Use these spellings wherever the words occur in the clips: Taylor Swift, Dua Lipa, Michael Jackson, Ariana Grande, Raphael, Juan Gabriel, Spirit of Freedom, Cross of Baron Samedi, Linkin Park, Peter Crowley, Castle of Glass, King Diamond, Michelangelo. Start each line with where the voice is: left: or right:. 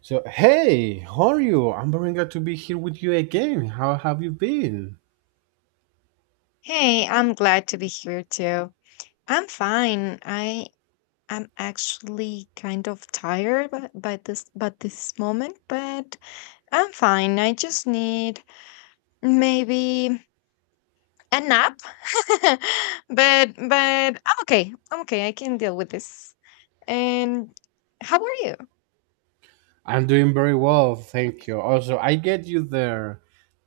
right: So, hey, how are you? I'm very glad to be here with you again. How have you been?
left: Hey, I'm glad to be here too. I'm fine. I am actually kind of tired by, this but this moment, but I'm fine. I just need maybe a nap. But I'm okay. I'm okay. I can deal with this. And how are you?
right: I'm doing very well, thank you. Also, I get you there.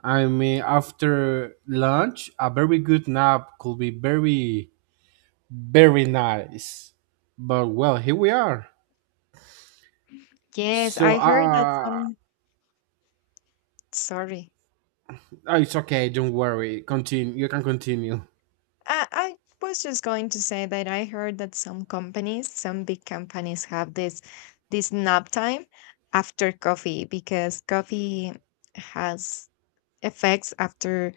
right: I mean, after lunch, a very good nap could be very, very nice. But well, here we are.
left: Yes,
right: So,
left: I heard that some sorry.
right: oh, it's okay, don't worry. Continue, you can continue.
left: I was just going to say that I heard that some companies, some big companies, have this nap time after coffee because coffee has effects after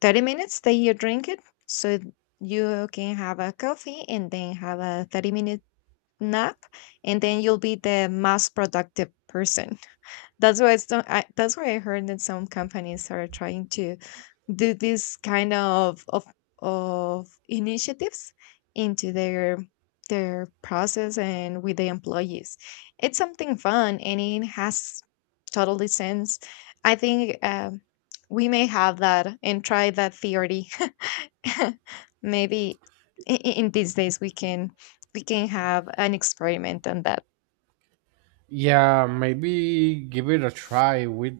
left: 30 minutes that you drink it. So you can have a coffee and then have a 30-minute nap, and then you'll be the most productive person. That's why it's not, I, that's why I heard that some companies are trying to do this kind of of initiatives into their process and with the employees. It's something fun and it has totally sense. I think we may have that and try that theory. Maybe in these days we can have an experiment on that.
right: Yeah, maybe give it a try with,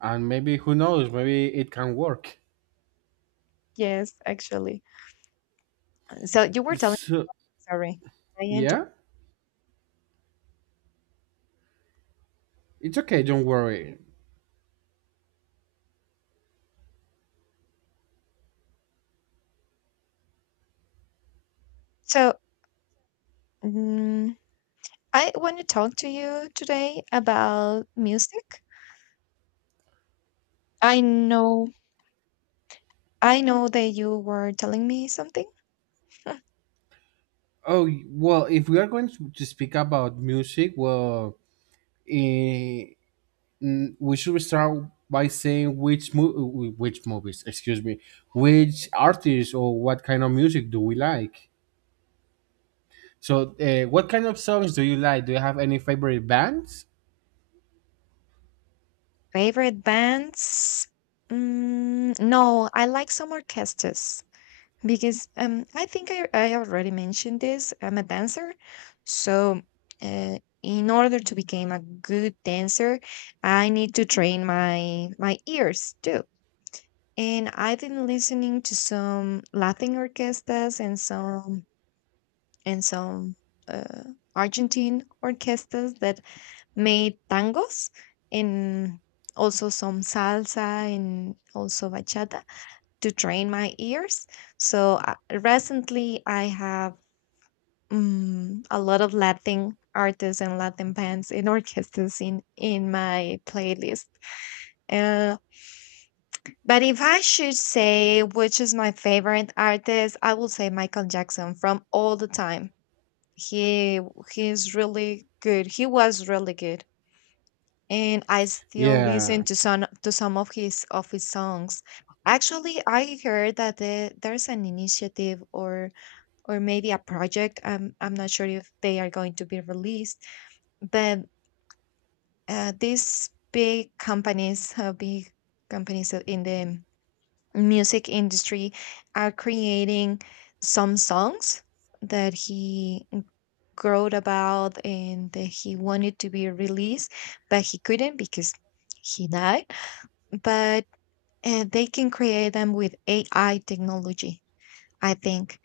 right: and maybe who knows, maybe it can work.
left: Yes, actually. So you were telling
right: So,
left: sorry, I inter
right: yeah. It's okay, don't worry.
left: So, mm, I want to talk to you today about music. I know, I know that you were telling me something.
right: Oh, well, if we are going to speak about music, well, eh, we should start by saying which movies, excuse me, which artists or what kind of music do we like? So, what kind of songs do you like? Do you have any favorite bands?
left: Favorite bands? No, I like some orchestras because I think I already mentioned this. I'm a dancer, so in order to become a good dancer, I need to train my ears too. And I've been listening to some Latin orchestras and some uh, Argentine orchestras that made tangos and also some salsa and also bachata to train my ears. So recently I have a lot of Latin artists and Latin bands and orchestras in my playlist. Uh, but if I should say which is my favorite artist, I will say Michael Jackson from all the time. He he's really good. He was really good. And I still
right: Yeah,
left: listen to some of his songs. Actually, I heard that there's an initiative or maybe a project. I'm not sure if they are going to be released, but these big companies in the music industry, are creating some songs that he wrote about and that he wanted to be released, but he couldn't because he died but they can create them with AI technology, I think.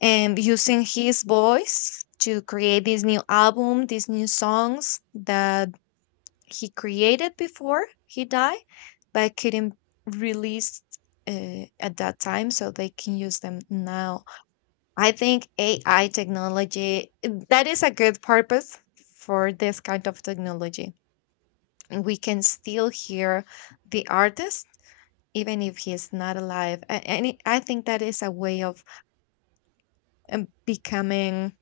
left: And using his voice to create this new album, these new songs that he created before he died, but couldn't release at that time, so they can use them now. I think AI technology that is a good purpose for this kind of technology. We can still hear the artist even if he is not alive. I think that is a way of becoming,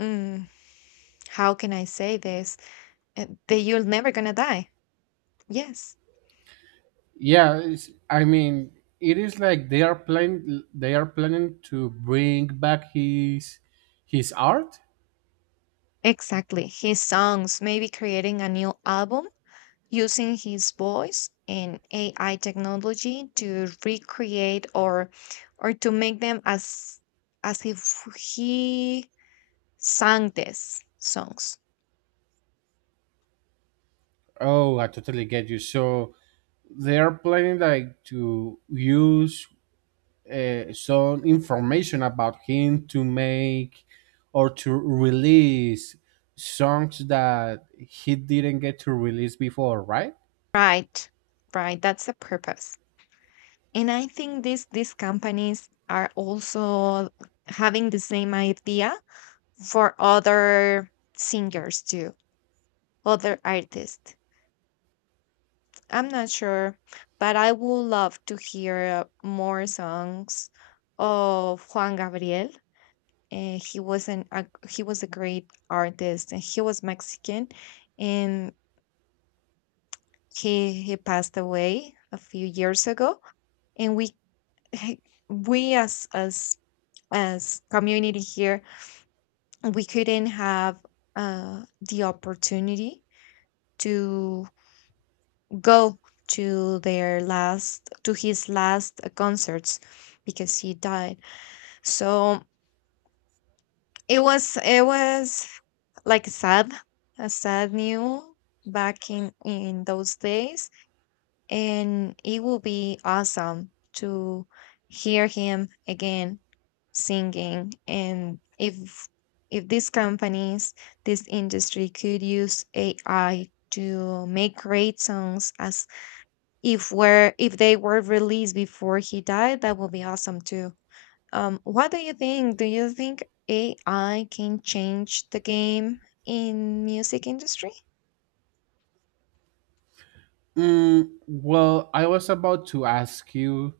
left: mm, how can I say this? That you're never going to die. Yes,
right: yeah. I mean, it is like they are planning. They are planning to bring back his art.
left: exactly. His songs, maybe creating a new album using his voice and AI technology to recreate or to make them as if he sang these songs.
right: Oh, I totally get you. So, they're planning like to use some information about him to make or to release songs that he didn't get to release before, right?
left: Right. Right. That's the purpose. And I think these companies are also having the same idea for other singers too, other artists, I'm not sure, but I would love to hear more songs of Juan Gabriel. He was a great artist and he was Mexican and he passed away a few years ago and we we as as community here we couldn't have the opportunity to go to their last to his last concerts because he died. So it was like sad, a sad news back in those days. And it will be awesome to hear him again singing. And if these companies, this industry could use AI to make great songs as if they were released before he died, that would be awesome too. What do you think? Do you think AI can change the game in music industry?
right: Well, I was about to ask you,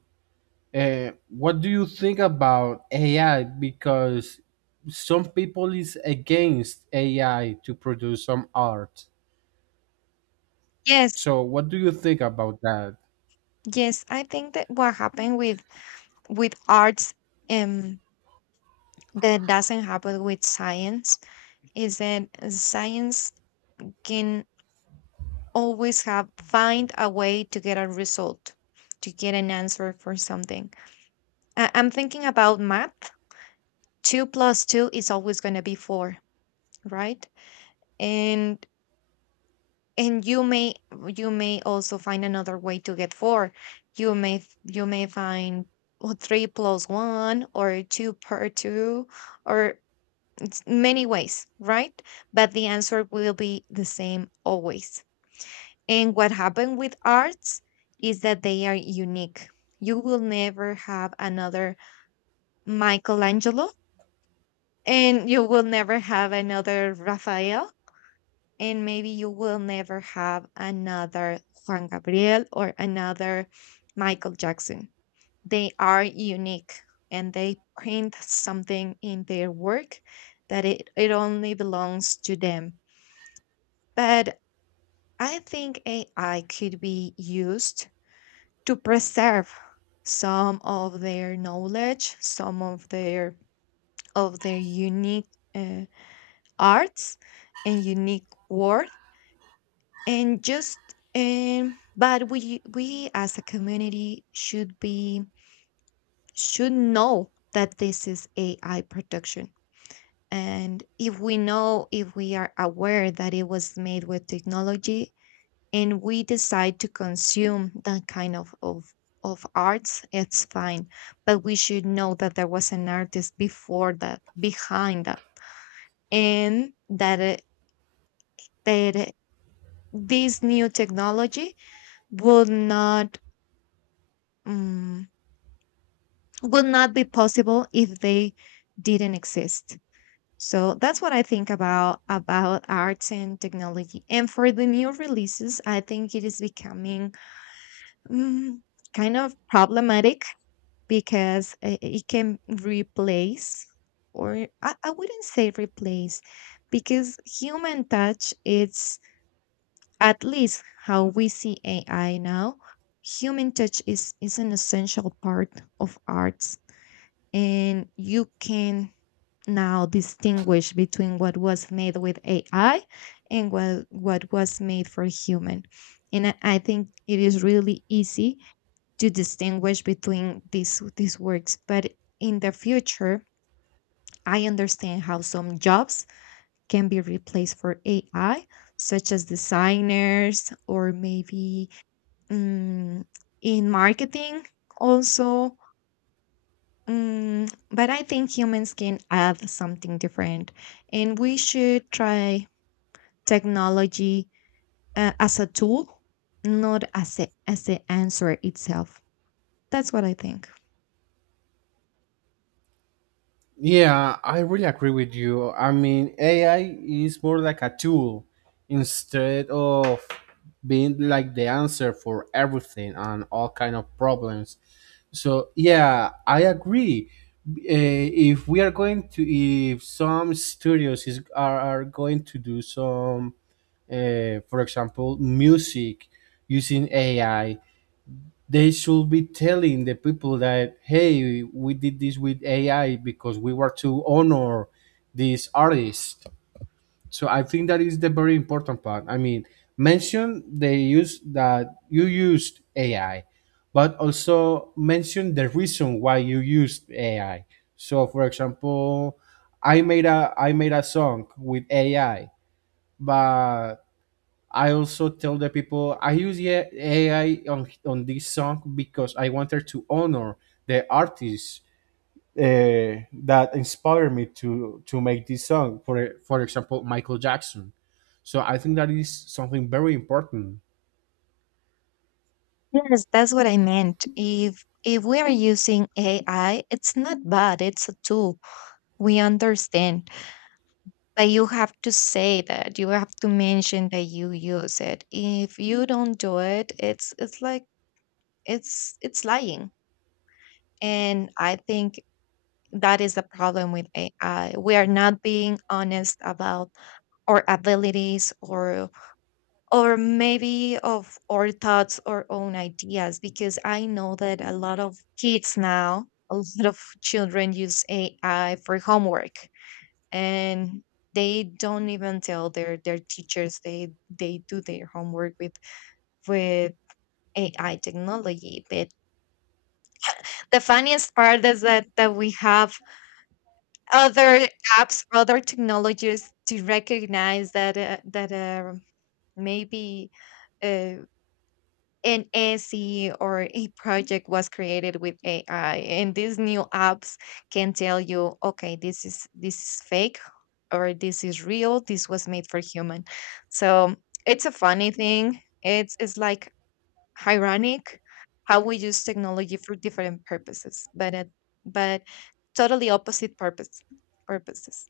right: what do you think about AI? Because some people is against AI to produce some art.
left: Yes,
right: So, what do you think about that?
left: yes, I think that what happened with arts, um that doesn't happen with science, is that science can always have find a way to get a result, to get an answer for something. I'm thinking about math. Two plus two is always going to be four, right? And and you may also find another way to get four. You may find, well, three plus one or two per two, or it's many ways, right? But the answer will be the same always. And what happened with arts is that they are unique. You will never have another Michelangelo, and you will never have another Raphael, and maybe you will never have another Juan Gabriel or another Michael Jackson. They are unique and they print something in their work that it only belongs to them. But I think AI could be used to preserve some of their knowledge, some of their unique uh, arts and unique work, and just but we as a community should be should know that this is AI production. And if we know, if we are aware that it was made with technology, and we decide to consume that kind of arts, it's fine, but we should know that there was an artist before that, behind that, and that that it- this new technology would not um, would not be possible if they didn't exist. So that's what I think about arts and technology. And for the new releases I think it is becoming, mm, kind of problematic because it can replace, or I wouldn't say replace because human touch it's, at least how we see AI now. Human touch is an essential part of arts, and you can now distinguish between what was made with AI and what was made for human. And I think it is really easy to distinguish between these works, but in the future I understand how some jobs can be replaced for AI, such as designers or maybe, mm, in marketing also. But I think humans can add something different, and we should try technology as a tool, not as as the answer itself. That's what I think.
right: Yeah, I really agree with you. I mean, AI is more like a tool instead of being like the answer for everything and all kind of problems. So yeah, I agree. If we are if some studios are going to do some, for example, music using AI, they should be telling the people that, hey, we did this with ai because we were to honor this artist. So I think that is the very important part. I mean, mention the use that you used ai, but also mention the reason why you used ai. So, for example, I made a song with ai, but I also tell the people I use, yeah, AI on this song because I wanted to honor the artists that inspired me to make this song. For example, Michael Jackson. So I think that is something very important.
left: Yes, that's what I meant. If we are using AI, it's not bad. It's a tool. We understand. But you have to say that. You have to mention that you use it. If you don't do it, it's like it's lying. And I think that is the problem with AI. We are not being honest about our abilities or maybe of our thoughts or own ideas, because I know that a lot of kids now, a lot of children use AI for homework, and they don't even tell their teachers. They do their homework with AI technology. But the funniest part is that we have other apps, other technologies to recognize that that maybe uh, an essay or a project was created with AI, and these new apps can tell you, okay, this is fake or this is real. This was made for human. So it's a funny thing. It's like ironic how we use technology for different purposes, but at, but totally opposite purposes.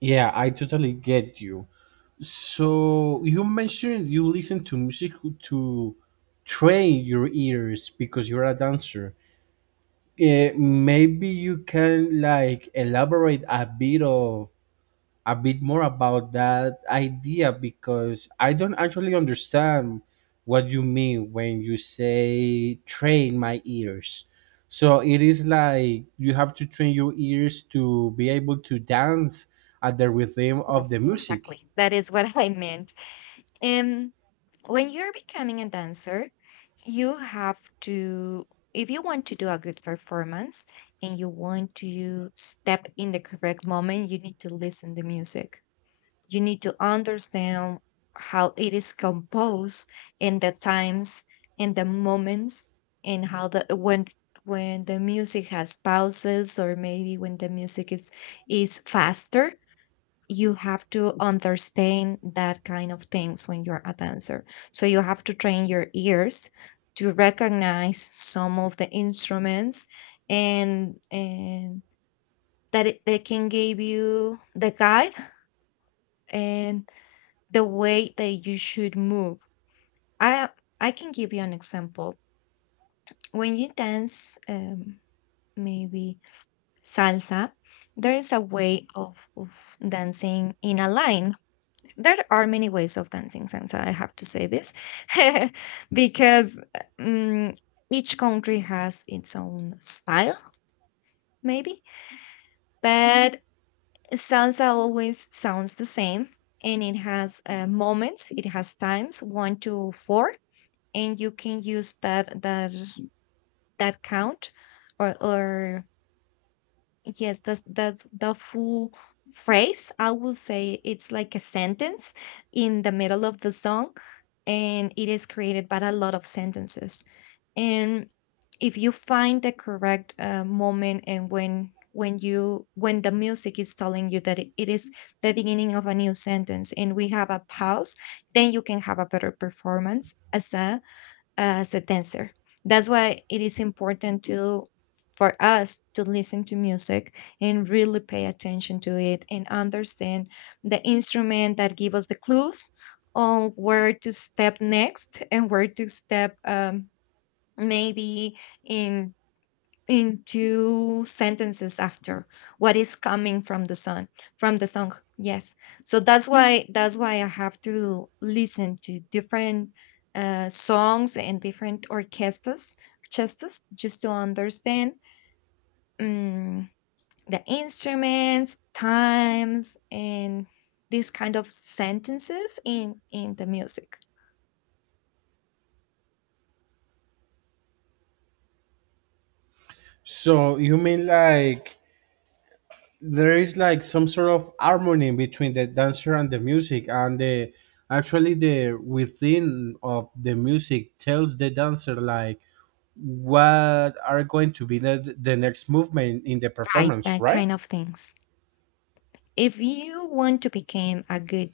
right: Yeah, I totally get you. So you mentioned you listen to music to train your ears because you're a dancer. Maybe you can like elaborate a bit more about that idea because I don't actually understand what you mean when you say train my ears. So it is like you have to train your ears to be able to dance at the rhythm of
left: Yes,
right: the music.
left: exactly. That is what I meant. When you're becoming a dancer, you have to, if you want to do a good performance and you want to step in the correct moment, you need to listen to music. You need to understand how it is composed, and the times and the moments, and how the when the music has pauses or maybe when the music is faster, you have to understand that kind of things when you're a dancer. So you have to train your ears to recognize some of the instruments and that they can give you the guide and the way that you should move. I I can give you an example. When you dance maybe salsa, there is a way of dancing in a line. There are many ways of dancing salsa, I have to say this, because, mm, each country has its own style, maybe. Mhm. But salsa always sounds the same and it has moments, it has times 1 to 4, and you can use that that count or, yes, that's that the full phrase. I would say it's like a sentence in the middle of the song, and it is created by a lot of sentences. And if you find the correct moment and when you when the music is telling you that it is the beginning of a new sentence and we have a pause, then you can have a better performance as a dancer. That's why it is important to for us to listen to music and really pay attention to it and understand the instrument that give us the clues on where to step next and where to step maybe in in two sentences after what is coming from the sun, from the song, yes. So that's why I have to listen to different songs and different orchestras just to understand um, the instruments times and these kind of sentences in the music.
right: So you mean like there is like some sort of harmony between the dancer and the music, and the, actually, the within of the music tells the dancer like what are going to be the next movement in the
left: Right,
right: performance,
left: that
right: right?
left: kind of things. If you want to become a good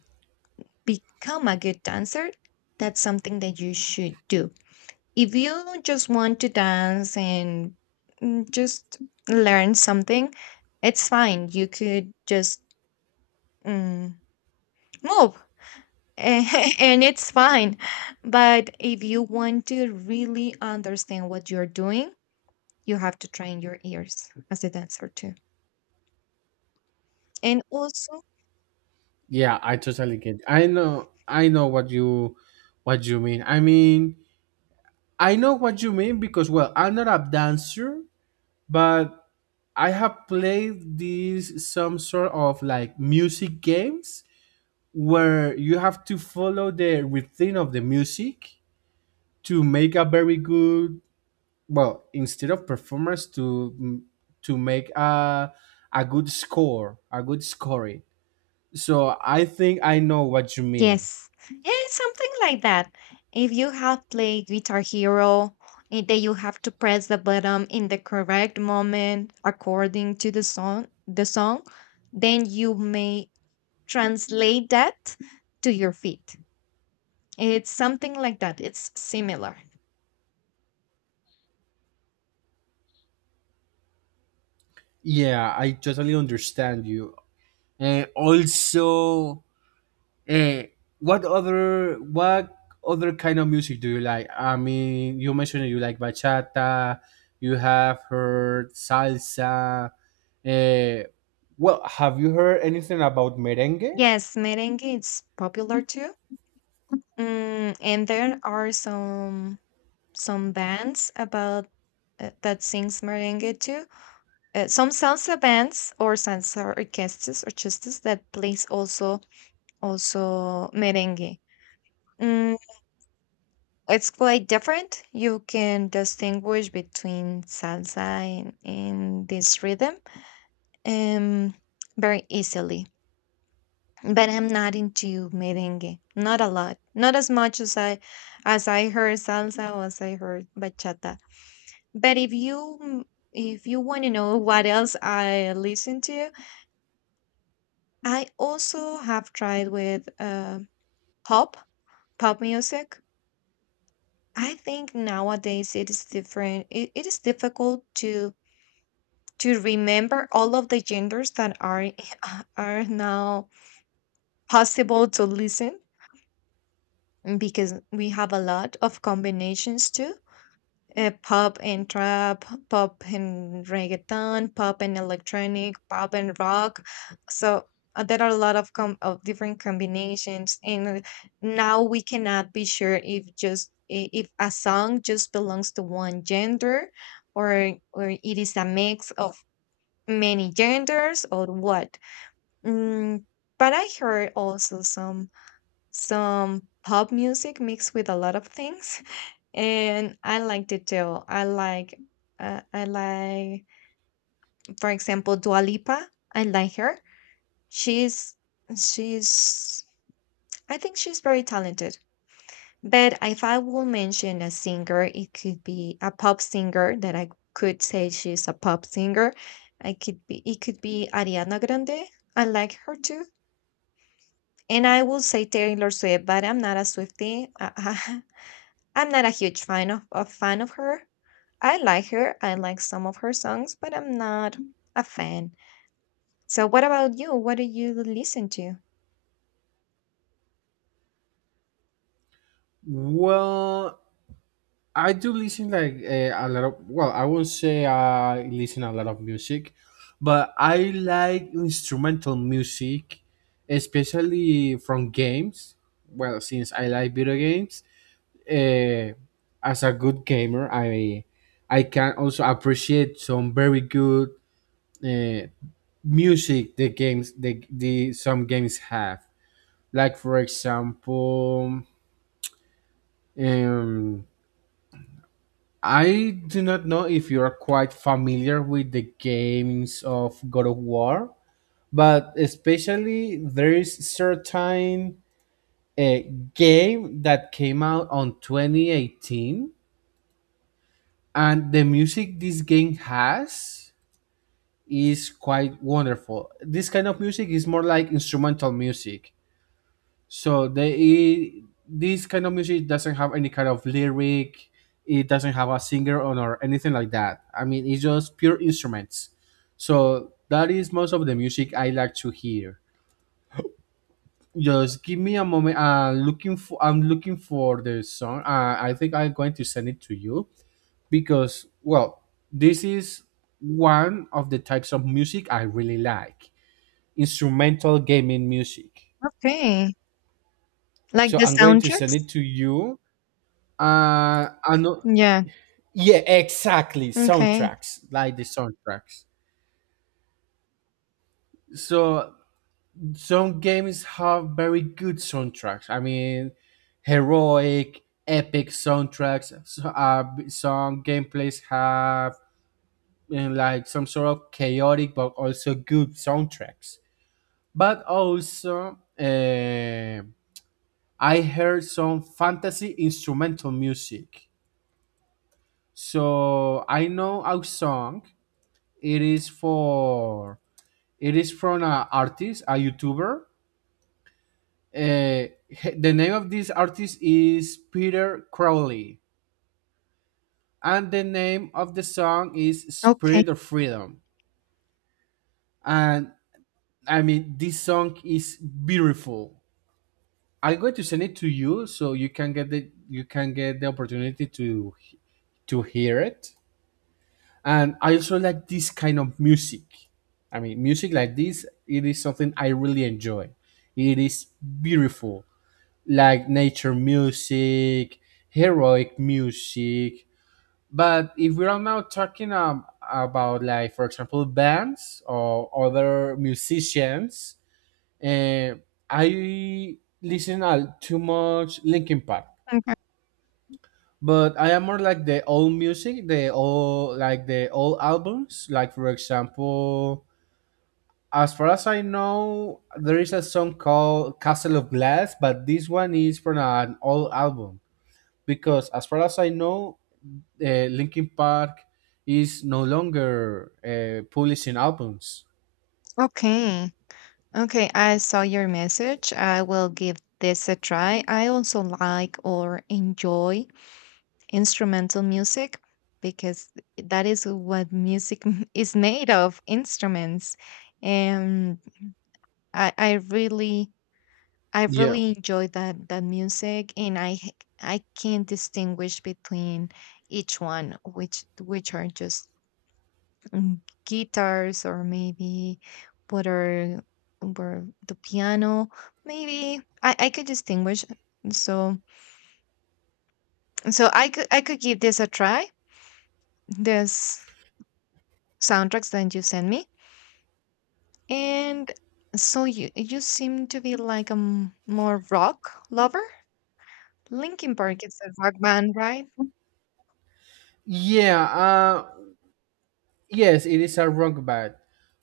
left: become a good dancer, that's something that you should do. If you just want to dance and just learn something, it's fine. You could just mm, move and it's fine. But if you want to really understand what you're doing, you have to train your ears as a dancer too. And also,
right: Yeah, I totally get. I know what you mean. I mean, I know what you mean because, well, I'm not a dancer, but I have played these some sort of like music games where you have to follow the rhythm of the music to make a very good, well, instead of performers, to make a good score a good scoring, so I think I know what you mean.
left: yes. Yeah, it's something like that. If you have played Guitar Hero, then you have to press the button in the correct moment according to the song, then you may translate that to your feet. It's something like that. It's similar.
right: Yeah, I totally understand you. And also, uh, what other kind of music do you like? I mean, you mentioned you like bachata, you have heard salsa, uh, well, have you heard anything about merengue?
left: Yes, merengue is popular too. Mm, and there are some bands about that sings merengue too. Some salsa bands or salsa orchestras that plays also also merengue. Mm, it's quite different. You can distinguish between salsa and this rhythm um, very easily. But I'm not into merengue. Not a lot. Not as much as I heard salsa or as I heard bachata. But if you want to know what else I listen to, I also have tried with pop, pop music. I think nowadays it is different. It is difficult to remember all of the genders that are are now possible to listen because we have a lot of combinations too. Uh, pop and trap, pop and reggaeton, pop and electronic, pop and rock. So there are a lot of different combinations, and now we cannot be sure if just if a song just belongs to one gender, or it is a mix of many genders or what. Mm, but I heard also some pop music mixed with a lot of things and I liked it too. I like, for example, Dua Lipa. I like her. She's, she's, I think she's very talented. But if I will mention a singer, it could be a pop singer that I could say she's a pop singer. It could be Ariana Grande. I like her too. And I will say Taylor Swift, but I'm not a Swiftie. I am not a huge fan of fan of her. I like her. I like some of her songs, but I'm not a fan. So what about you? What do you listen to?
right: Well, I do listen like, a lot of well, I won't say I listen a lot of music, but I like instrumental music, especially from games. Well, since I like video games, uh, as a good gamer, I can also appreciate some very good uh, music the games, the some games have. Like, for example, um, I do not know if you are quite familiar with the games of God of War, but especially there is certain a game that came out on 2018, and the music this game has is quite wonderful. This kind of music is more like instrumental music. So this kind of music doesn't have any kind of lyric. It doesn't have a singer on or anything like that. I mean, it's just pure instruments. So that is most of the music I like to hear. Just give me a moment. Looking for I'm looking for the song. I think I'm going to send it to you because, well, this is one of the types of music I really like: instrumental gaming music.
left: Okay. Like
right: So
left: the
right: I'm going to send
left: soundtracks?
right: it to you and
left: Yeah.
right: yeah, exactly,
left: Okay.
right: soundtracks, like the soundtracks. So some games have very good soundtracks. I mean, heroic, epic soundtracks. So, some gameplays have, like, some sort of chaotic but also good soundtracks. But also, I heard some fantasy instrumental music. So I know a song. It is for it is from an artist, a YouTuber. Uh, the name of this artist is Peter Crowley, and the name of the song is
left: Okay.
right: "Spirit of Freedom." And I mean, this song is beautiful. I'm going to send it to you so you can get the you can get the opportunity to hear it. And I also like this kind of music. I mean, music like this, it is something I really enjoy. It is beautiful, like nature music, heroic music. But if we are now talking, about, like, for example, bands or other musicians, uh, I listen too much Linkin Park.
left: Okay.
right: But I am more like the old music, the old albums. Like, for example, as far as I know, there is a song called Castle of Glass, but this one is from an old album because, as far as I know, Linkin Park is no longer publishing albums.
left: Okay. Okay. I saw your message. I will give this a try. I also like or enjoy instrumental music because that is what music is made of, instruments. And I, I really I
right: Yeah.
left: really enjoy that music, and I can't distinguish between each one, which are just mm, guitars or maybe what are were the piano. Maybe I could distinguish. So so I could give this a try. This soundtracks that you sent me, and so you seem to be like a more rock lover. Linkin Park is a rock band, right?
right: Yeah, yes, it is a rock band.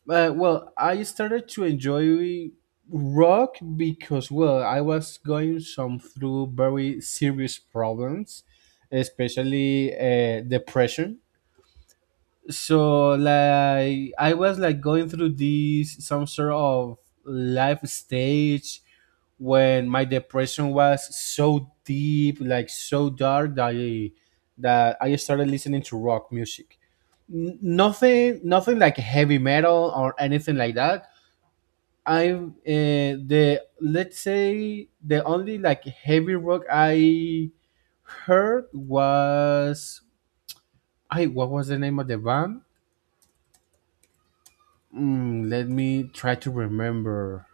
right: Well, I started to enjoy rock because, well, I was going some through very serious problems, especially depression. So, like, I was like going through this some sort of life stage when my depression was so deep, like so dark, that I started listening to rock music. Nothing like heavy metal or anything like that. I, the let's say, the only like heavy rock I heard was, I, what was the name of the band? Let me try to remember.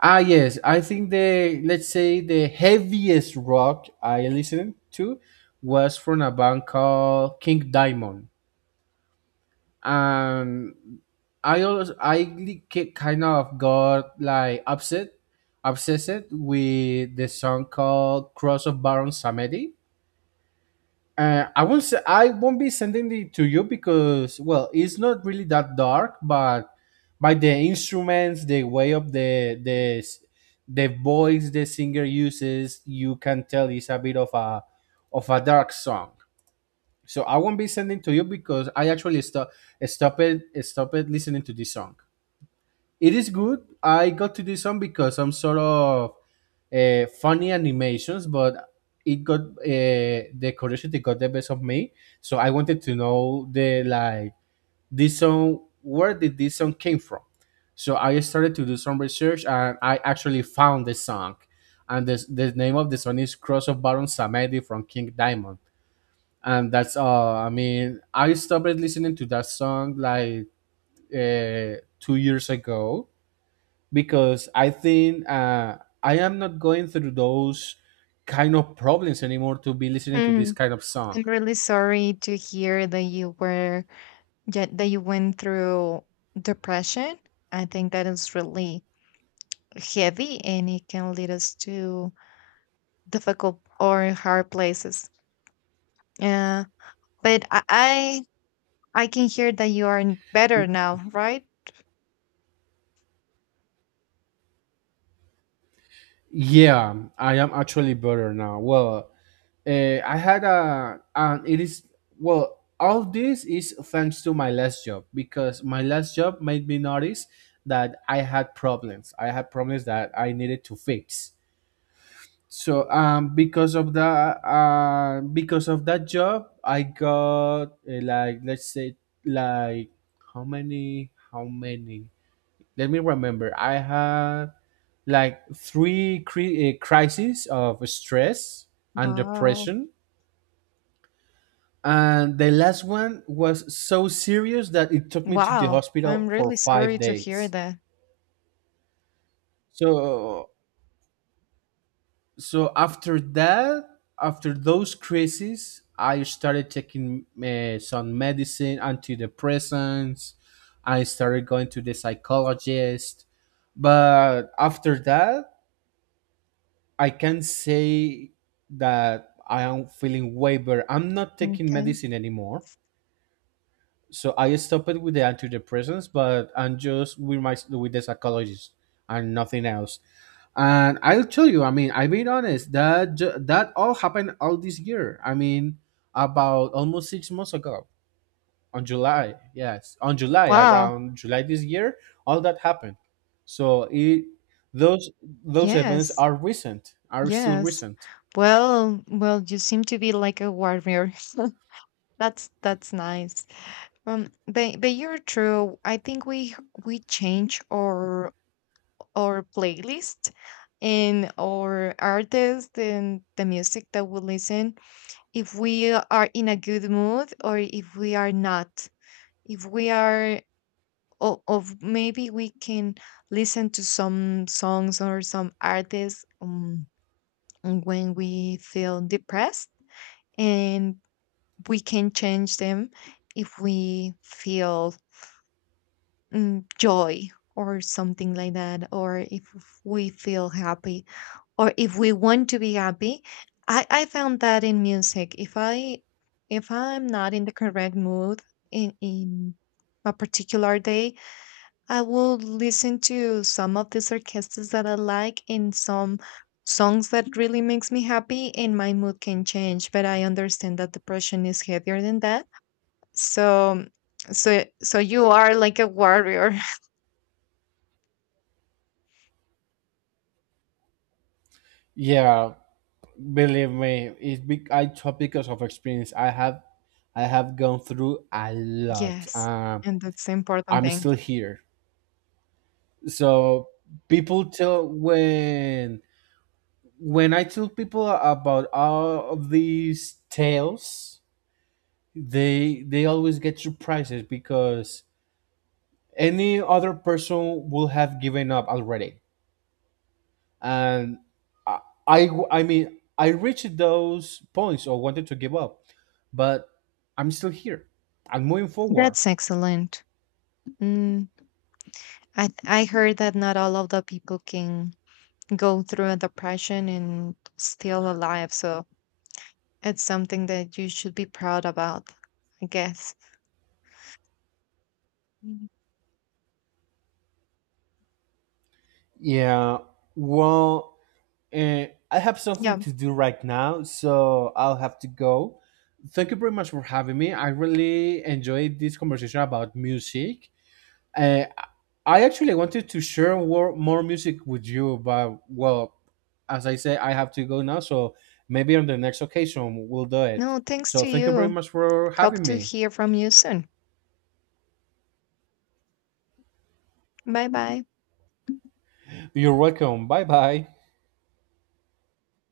right: Ah, yes, I think the, let's say, the heaviest rock I listened to was from a band called King Diamond. And I also, I kind of got, like, upset, obsessed with the song called Cross of Baron Samedi. I won't be sending it to you because, well, it's not really that dark, but by the instruments, the way of the voice the singer uses, you can tell it's a bit of a dark song. So I won't be sending to you because I actually stop stop it listening to this song. It is good. I got to this song because some sort of funny animations, but it got the curiosity got the best of me. So I wanted to know the, like, this song. Where did this song came from? So I started to do some research and I actually found the song, and the name of the song is "Cross of Baron Samedi" from King Diamond. And that's all. I mean, I stopped listening to that song like, 2 years ago because I think, I am not going through those kind of problems anymore to be listening to this
left: Hmm.
right: kind of song.
left: I'm really sorry to hear that you were that you went through depression. I think that is really heavy and it can lead us to difficult or hard places. Yeah, but I can hear that you are
right: Y-
left: better now, right?
right: Yeah, I am actually better now. Well, I had a, and it is well. All this is thanks to my last job because my last job made me notice that I had problems. I had problems that I needed to fix, so because of that job, I got, like, let's say, like how many let me remember, I had like three crises of stress and
left: Wow.
right: depression. And the last one was so serious that it took me to the
left: Wow. I'm
right: hospital for
left: really
right: five
left: sorry to hear
right: days
left: that.
right: So so, after those crises, I started taking some medicine, antidepressants. I started going to the psychologist, but after that, I can say that I am feeling way better. I'm not taking
left: Okay.
right: medicine anymore. So I stopped it with the antidepressants, but I'm just with the psychologist, and nothing else. And I'll tell you, I mean, I being honest, that that all happened all this year. I mean, about almost 6 months ago, on July, yes, on July,
left: Wow.
right: around July this year, all that happened. So it those those events
left: Yes.
right: are still
left: Yes.
right: recent.
left: Well, well, you seem to be like a warrior. That's nice. But you're true. I think we change our playlist and our artist and the music that we listen if we are in a good mood or if we are not. If we are of maybe we can listen to some songs or some artists when we feel depressed and we can change them if we feel joy or something like that or if we feel happy or if we want to be happy. I found that in music if I'm not in the correct mood in a particular day I will listen to some of these orchestras that I like and some songs that really makes me happy and my mood can change, but I understand that depression is heavier than that. So so so you are like a warrior.
right: Yeah, believe me, it's big. I talk because of experience. I have gone through a lot.
left: Yes, and that's the important
right: I'm
left: thing.
right: still here. So, people tell when I tell people about all of these tales, they always get surprises because any other person will have given up already. And I I mean, I reached those points or wanted to give up, but I'm still here. I'm moving forward.
left: That's excellent. Mm, I heard that not all of the people can go through a depression and still alive, so it's something that you should be proud about, I guess. Mhm.
right: Yeah. Well, I have
left: Yeah.
right: something to do right now, so I'll have to go. Thank you very much for having me. I really enjoyed this conversation about music. Uh, I actually wanted to share more, more music with you, but, well, as I say, I have to go now, so maybe on the next occasion we'll do it.
left: No, thanks
right: So
left: to
right: thank you very
left: you.
right: much for
left: Hope
right: having
left: to
right: me.
left: hear from you soon. Bye bye.
right: You're welcome. Bye bye.